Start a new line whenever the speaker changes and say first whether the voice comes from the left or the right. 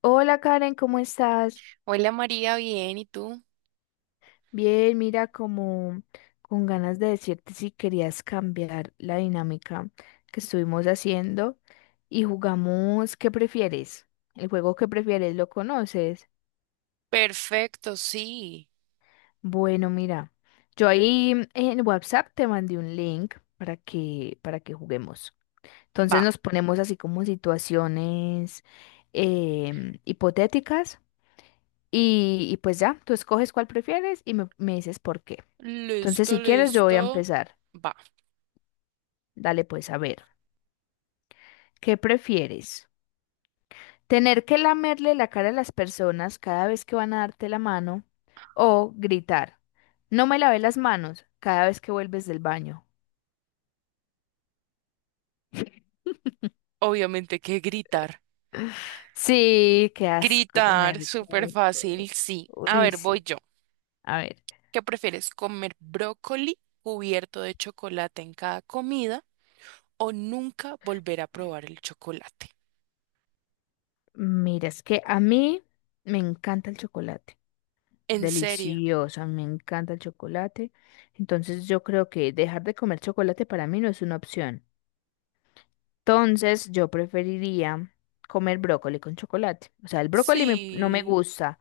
left: Hola Karen, ¿cómo estás?
right: Hola María, bien, ¿y tú?
left: Bien, mira, como con ganas de decirte si querías cambiar la dinámica que estuvimos haciendo y jugamos ¿qué prefieres? El juego ¿qué prefieres? ¿Lo conoces?
right: Perfecto, sí.
left: Bueno, mira, yo ahí en WhatsApp te mandé un link para que juguemos. Entonces
right: Va.
left: nos ponemos así como situaciones hipotéticas y pues ya, tú escoges cuál prefieres y me dices por qué. Entonces,
right: Listo,
left: si quieres, yo voy a
right: listo.
left: empezar.
right: Va.
left: Dale, pues, a ver. ¿Qué prefieres? ¿Tener que lamerle la cara a las personas cada vez que van a darte la mano? ¿O gritar? No me lavé las manos cada vez que vuelves del baño.
right: Obviamente que gritar.
left: Sí, qué asco tener
right: Gritar, súper
left: que...
right: fácil, sí. A
left: Uy,
right: ver, voy
left: sí.
right: yo.
left: A ver.
right: ¿Qué prefieres, comer brócoli cubierto de chocolate en cada comida o nunca volver a probar el chocolate?
left: Mira, es que a mí me encanta el chocolate.
right: ¿En serio?
left: Delicioso, me encanta el chocolate. Entonces yo creo que dejar de comer chocolate para mí no es una opción. Entonces, yo preferiría comer brócoli con chocolate. O sea, el brócoli no me
right: Sí,
left: gusta,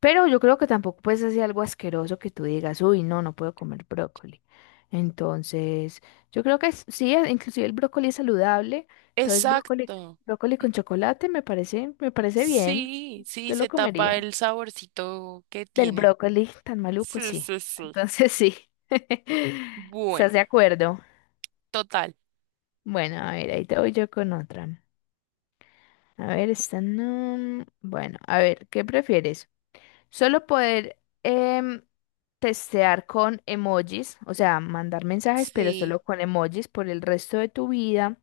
left: pero yo creo que tampoco puedes hacer algo asqueroso que tú digas, uy, no, no puedo comer brócoli. Entonces, yo creo que sí, inclusive el brócoli es saludable. Entonces, brócoli,
right: exacto.
left: brócoli con chocolate me parece bien.
right: Sí, sí,
left: Yo lo
right: se tapa
left: comería.
right: el saborcito que
left: Del
right: tiene.
left: brócoli tan maluco,
right: Sí,
left: sí.
right: sí, sí.
left: Entonces, sí.
right: Bueno.
left: ¿Estás de acuerdo?
right: Total.
left: Bueno, a ver, ahí te voy yo con otra. A ver, esta no. Bueno, a ver, ¿qué prefieres? ¿Solo poder em, testear con emojis, o sea, mandar mensajes, pero
right: Sí.
left: solo con emojis por el resto de tu vida?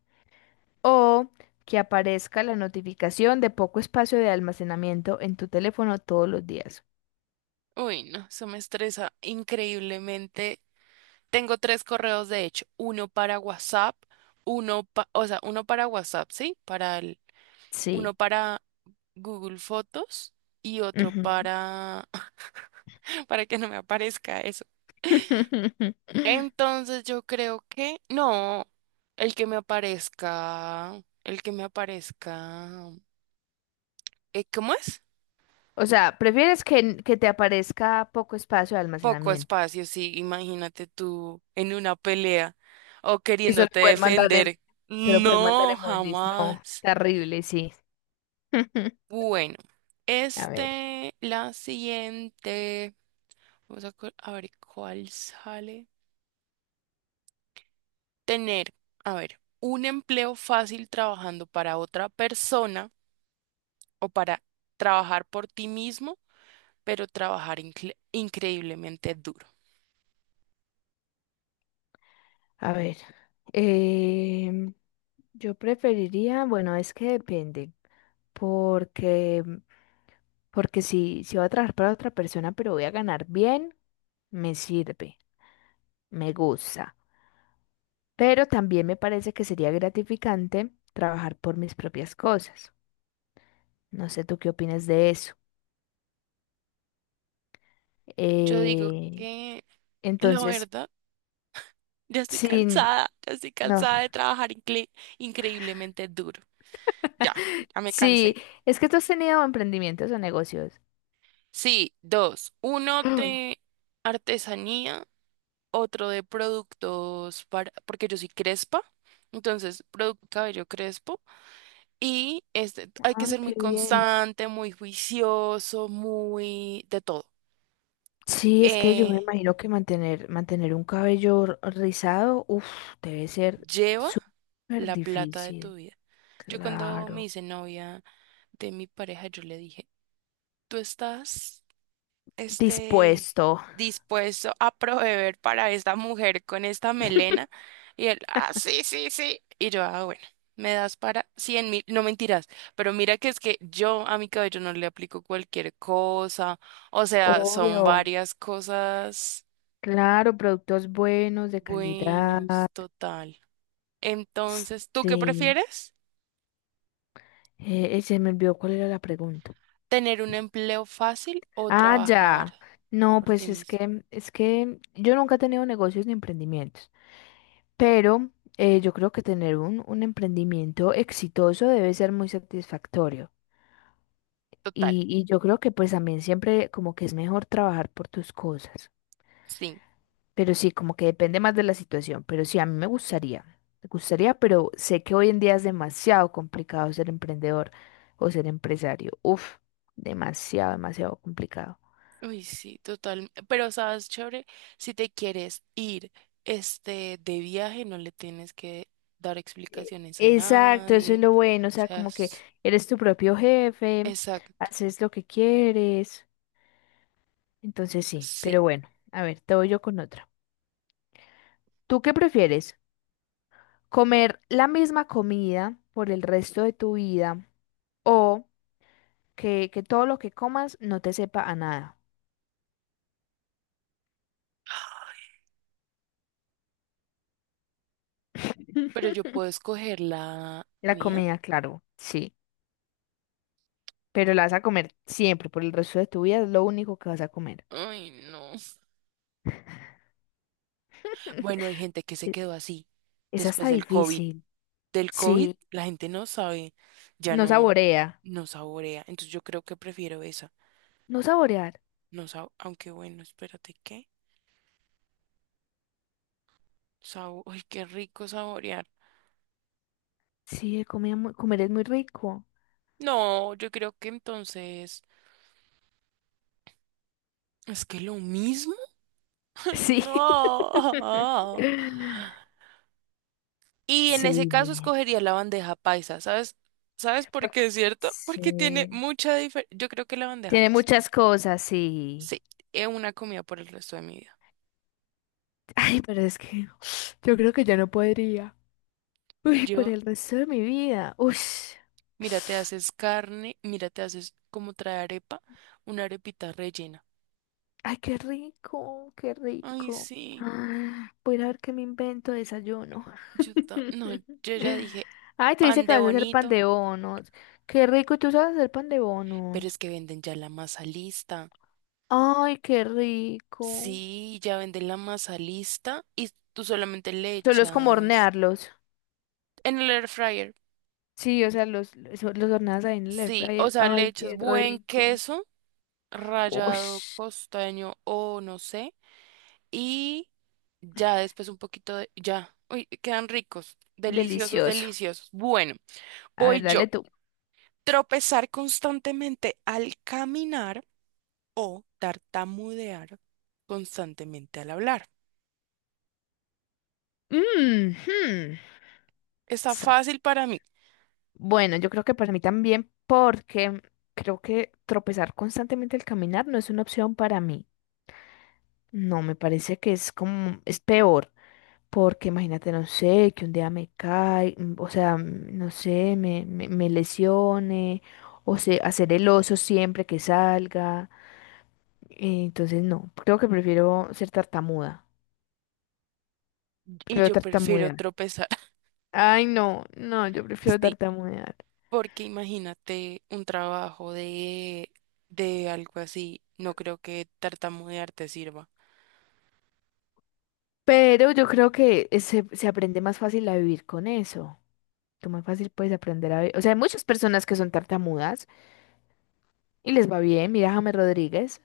left: ¿O que aparezca la notificación de poco espacio de almacenamiento en tu teléfono todos los días?
right: Uy, no, eso me estresa increíblemente. Tengo tres correos, de hecho, uno para WhatsApp, o sea, uno para WhatsApp, ¿sí? Para el, uno
left: Sí.
right: para Google Fotos y otro
left: Ujú.
right: para, para que no me aparezca eso. Entonces yo creo que, no, el que me aparezca, el que me aparezca, ¿cómo es?
left: O sea, ¿prefieres que te aparezca poco espacio de
right: Poco
left: almacenamiento?
right: espacio, sí, imagínate tú en una pelea o
left: Y solo
right: queriéndote
left: poder mandar,
right: defender.
left: solo poder mandar
right: No,
left: emojis. No,
right: jamás.
left: terrible, sí.
right: Bueno,
left: A ver,
right: la siguiente, vamos a, a ver cuál sale. Tener, a ver, un empleo fácil trabajando para otra persona o para trabajar por ti mismo, pero trabajar increíblemente duro.
left: a ver. em, yo preferiría, bueno, es que depende, porque, porque si voy a trabajar para otra persona, pero voy a ganar bien, me sirve, me gusta. Pero también me parece que sería gratificante trabajar por mis propias cosas. No sé tú qué opinas de eso.
right: Yo digo
left: Eh,
right: que la
left: entonces,
right: verdad...
left: sin,
right: ya estoy
left: no.
right: cansada de trabajar increíblemente duro. Ya, ya me
left: Sí,
right: cansé.
left: es que tú has tenido emprendimientos o negocios.
right: Sí, dos. Uno de artesanía, otro de productos para, porque yo soy crespa, entonces producto cabello crespo. Y hay que
left: Ah,
right: ser muy
left: qué bien.
right: constante, muy juicioso, muy de todo.
left: Sí, es que yo me
right: Eh,
left: imagino que mantener, mantener un cabello rizado, uff, debe ser
right: lleva
left: súper
right: la plata de
left: difícil.
right: tu vida. Yo cuando me
left: Claro.
right: hice novia de mi pareja, yo le dije, tú estás este,
left: Dispuesto.
right: dispuesto a proveer para esta mujer con esta melena. Y él, ah, sí, sí, sí. Y yo, ah, bueno, me das para 100.000, no mentiras, pero mira que es que yo a mi cabello no le aplico cualquier cosa, o sea, son
left: Obvio.
right: varias cosas
left: Claro, productos buenos, de calidad.
right: buenos, total. Entonces, ¿tú qué
left: Sí.
right: prefieres?
left: Se me olvidó cuál era la pregunta.
right: ¿Tener un empleo fácil o
left: Ah,
right: trabajar
left: ya. No,
right: por ti
left: pues
right: mismo?
left: es que yo nunca he tenido negocios ni emprendimientos. Pero yo creo que tener un emprendimiento exitoso debe ser muy satisfactorio.
right: Total,
left: Y yo creo que pues también siempre como que es mejor trabajar por tus cosas.
right: sí.
left: Pero sí, como que depende más de la situación. Pero sí, a mí me gustaría. Me gustaría, pero sé que hoy en día es demasiado complicado ser emprendedor o ser empresario. Uf, demasiado, demasiado complicado.
right: Uy, sí, total. Pero sabes, chévere, si te quieres ir de viaje, no le tienes que dar
left: E-
right: explicaciones a
left: Exacto, eso es
right: nadie.
left: lo bueno. O
right: O
left: sea,
right: sea,
left: como que eres tu propio jefe,
right: exacto.
left: haces lo que quieres. Entonces sí,
right: Sí,
left: pero bueno, a ver, te voy yo con otra. ¿Tú qué prefieres? ¿Comer la misma comida por el resto de tu vida o que todo lo que comas no te sepa a nada?
right: pero yo puedo escoger la
left: La
right: mía.
left: comida, claro, sí, pero la vas a comer siempre por el resto de tu vida, es lo único que vas a comer.
right: Ay, no. Bueno, hay gente que se
left: E-
right: quedó así
left: Esa está
right: después del COVID.
left: difícil,
right: Del COVID,
left: sí,
right: la gente no sabe, ya
left: no
right: no,
left: saborea,
right: no saborea. Entonces yo creo que prefiero esa.
left: no saborear,
right: No sab- Aunque bueno, espérate, ¿qué? Ay, qué rico saborear.
left: sí, de comida comer es muy rico,
right: No, yo creo que entonces es que lo mismo. Ay,
left: sí.
right: no. Y en ese
left: Sí.
right: caso escogería la bandeja paisa, ¿sabes? ¿Sabes por qué
left: Porque,
right: es cierto? Porque tiene
left: sí.
right: mucha diferencia. Yo creo que la bandeja
left: Tiene
right: paisa.
left: muchas cosas sí.
right: Sí, es una comida por el resto de mi vida.
left: Ay, pero es que yo creo que ya no podría. Uy, por
right: Yo,
left: el resto de mi vida. Uy.
right: mira, te haces carne, mira, te haces como trae arepa, una arepita rellena.
left: Ay, qué rico, qué
right: Ay,
left: rico.
right: sí.
left: Ah, voy a ir a ver qué me invento de desayuno.
right: No, yo ya dije
left: Ay, tú dices
right: pan
left: que
right: de
left: vas a hacer pan
right: bonito,
left: de bonos. Qué rico, ¿y tú sabes hacer pan de
right: pero es
left: bonos?
right: que venden ya la masa lista.
left: Ay, qué rico.
right: Sí, ya venden la masa lista y tú solamente le
left: Solo es como
right: echas
left: hornearlos.
right: en el air fryer.
left: Sí, o sea, los, los horneas ahí en el air
right: Sí, o
left: fryer.
right: sea, le
left: Ay,
right: echas
left: qué
right: buen
left: rico.
right: queso,
left: Uy.
right: rallado costeño o no sé, y ya después un poquito de, ya, uy, quedan ricos, deliciosos,
left: Delicioso.
right: deliciosos. Bueno,
left: A ver,
right: voy yo.
left: dale tú.
right: Tropezar constantemente al caminar o tartamudear constantemente al hablar.
left: Mm, hmm,
right: Está
left: sa-
right: fácil para mí
left: bueno, yo creo que para mí también, porque creo que tropezar constantemente al caminar no es una opción para mí. No, me parece que es como, es peor, porque imagínate, no sé, que un día me cae, mm, o sea, mm, no sé, me lesione, o sea, hacer el oso siempre que salga. Entonces, no, creo que prefiero ser tartamuda.
right: y
left: Prefiero
right: yo prefiero
left: tartamudear.
right: tropezar.
left: Ay, no, no, yo prefiero
right: Sí.
left: tartamudear.
right: Porque imagínate un trabajo de algo así, no creo que tartamudear te sirva.
left: Pero yo creo que se aprende más fácil a vivir con eso. Tú más fácil puedes aprender a vivir. O sea, hay muchas personas que son tartamudas y les va bien. Mira a James Rodríguez.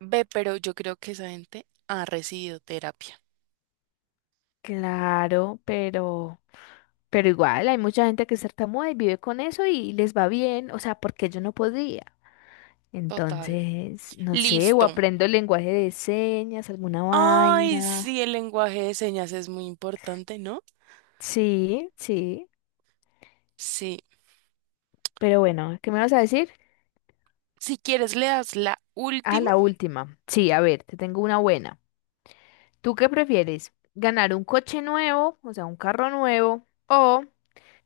right: Ve, pero yo creo que esa gente ha recibido terapia.
left: Claro, pero igual hay mucha gente que es tartamuda y vive con eso y les va bien. O sea, porque yo no podría.
right: Total.
left: Entonces, no sé, o
right: Listo.
left: aprendo el lenguaje de señas, alguna
right: Ay,
left: vaina.
right: sí, el lenguaje de señas es muy importante, ¿no?
left: Sí, sí.
right: Sí.
left: Pero bueno, ¿qué me vas a decir?
right: Si quieres, le das la
left: Ah,
right: última.
left: la última. Sí, a ver, te tengo una buena. ¿Tú qué prefieres? ¿Ganar un coche nuevo, o sea, un carro nuevo, o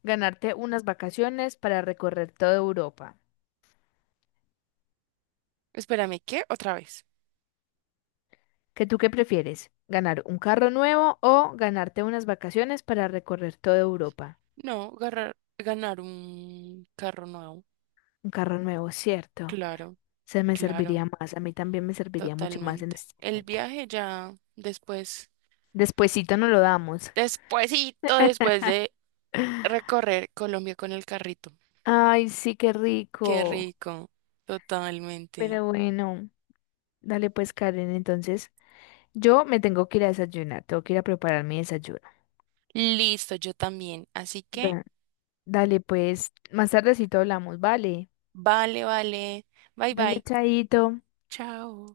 left: ganarte unas vacaciones para recorrer toda Europa?
right: Espérame, ¿qué? Otra vez.
left: ¿Qué tú qué prefieres? ¿Ganar un carro nuevo o ganarte unas vacaciones para recorrer toda Europa?
right: No, ganar un carro nuevo.
left: Un carro nuevo, cierto.
right: Claro,
left: Se me
right: claro,
left: serviría más, a mí también me serviría mucho más en
right: totalmente.
left: este
right: El
left: momento.
right: viaje ya después.
left: Despuesito nos lo damos.
right: Despuésito, después de recorrer Colombia con el carrito.
left: Ay, sí, qué
right: Qué
left: rico.
right: rico, totalmente.
left: Pero bueno, dale pues, Karen, entonces. Yo me tengo que ir a desayunar, tengo que ir a preparar mi desayuno.
right: Listo, yo también. Así que,
left: Da- Dale, pues, más tardecito hablamos, vale.
right: vale, vale. Bye,
left: Dale,
right: bye.
left: chaito.
right: Chao.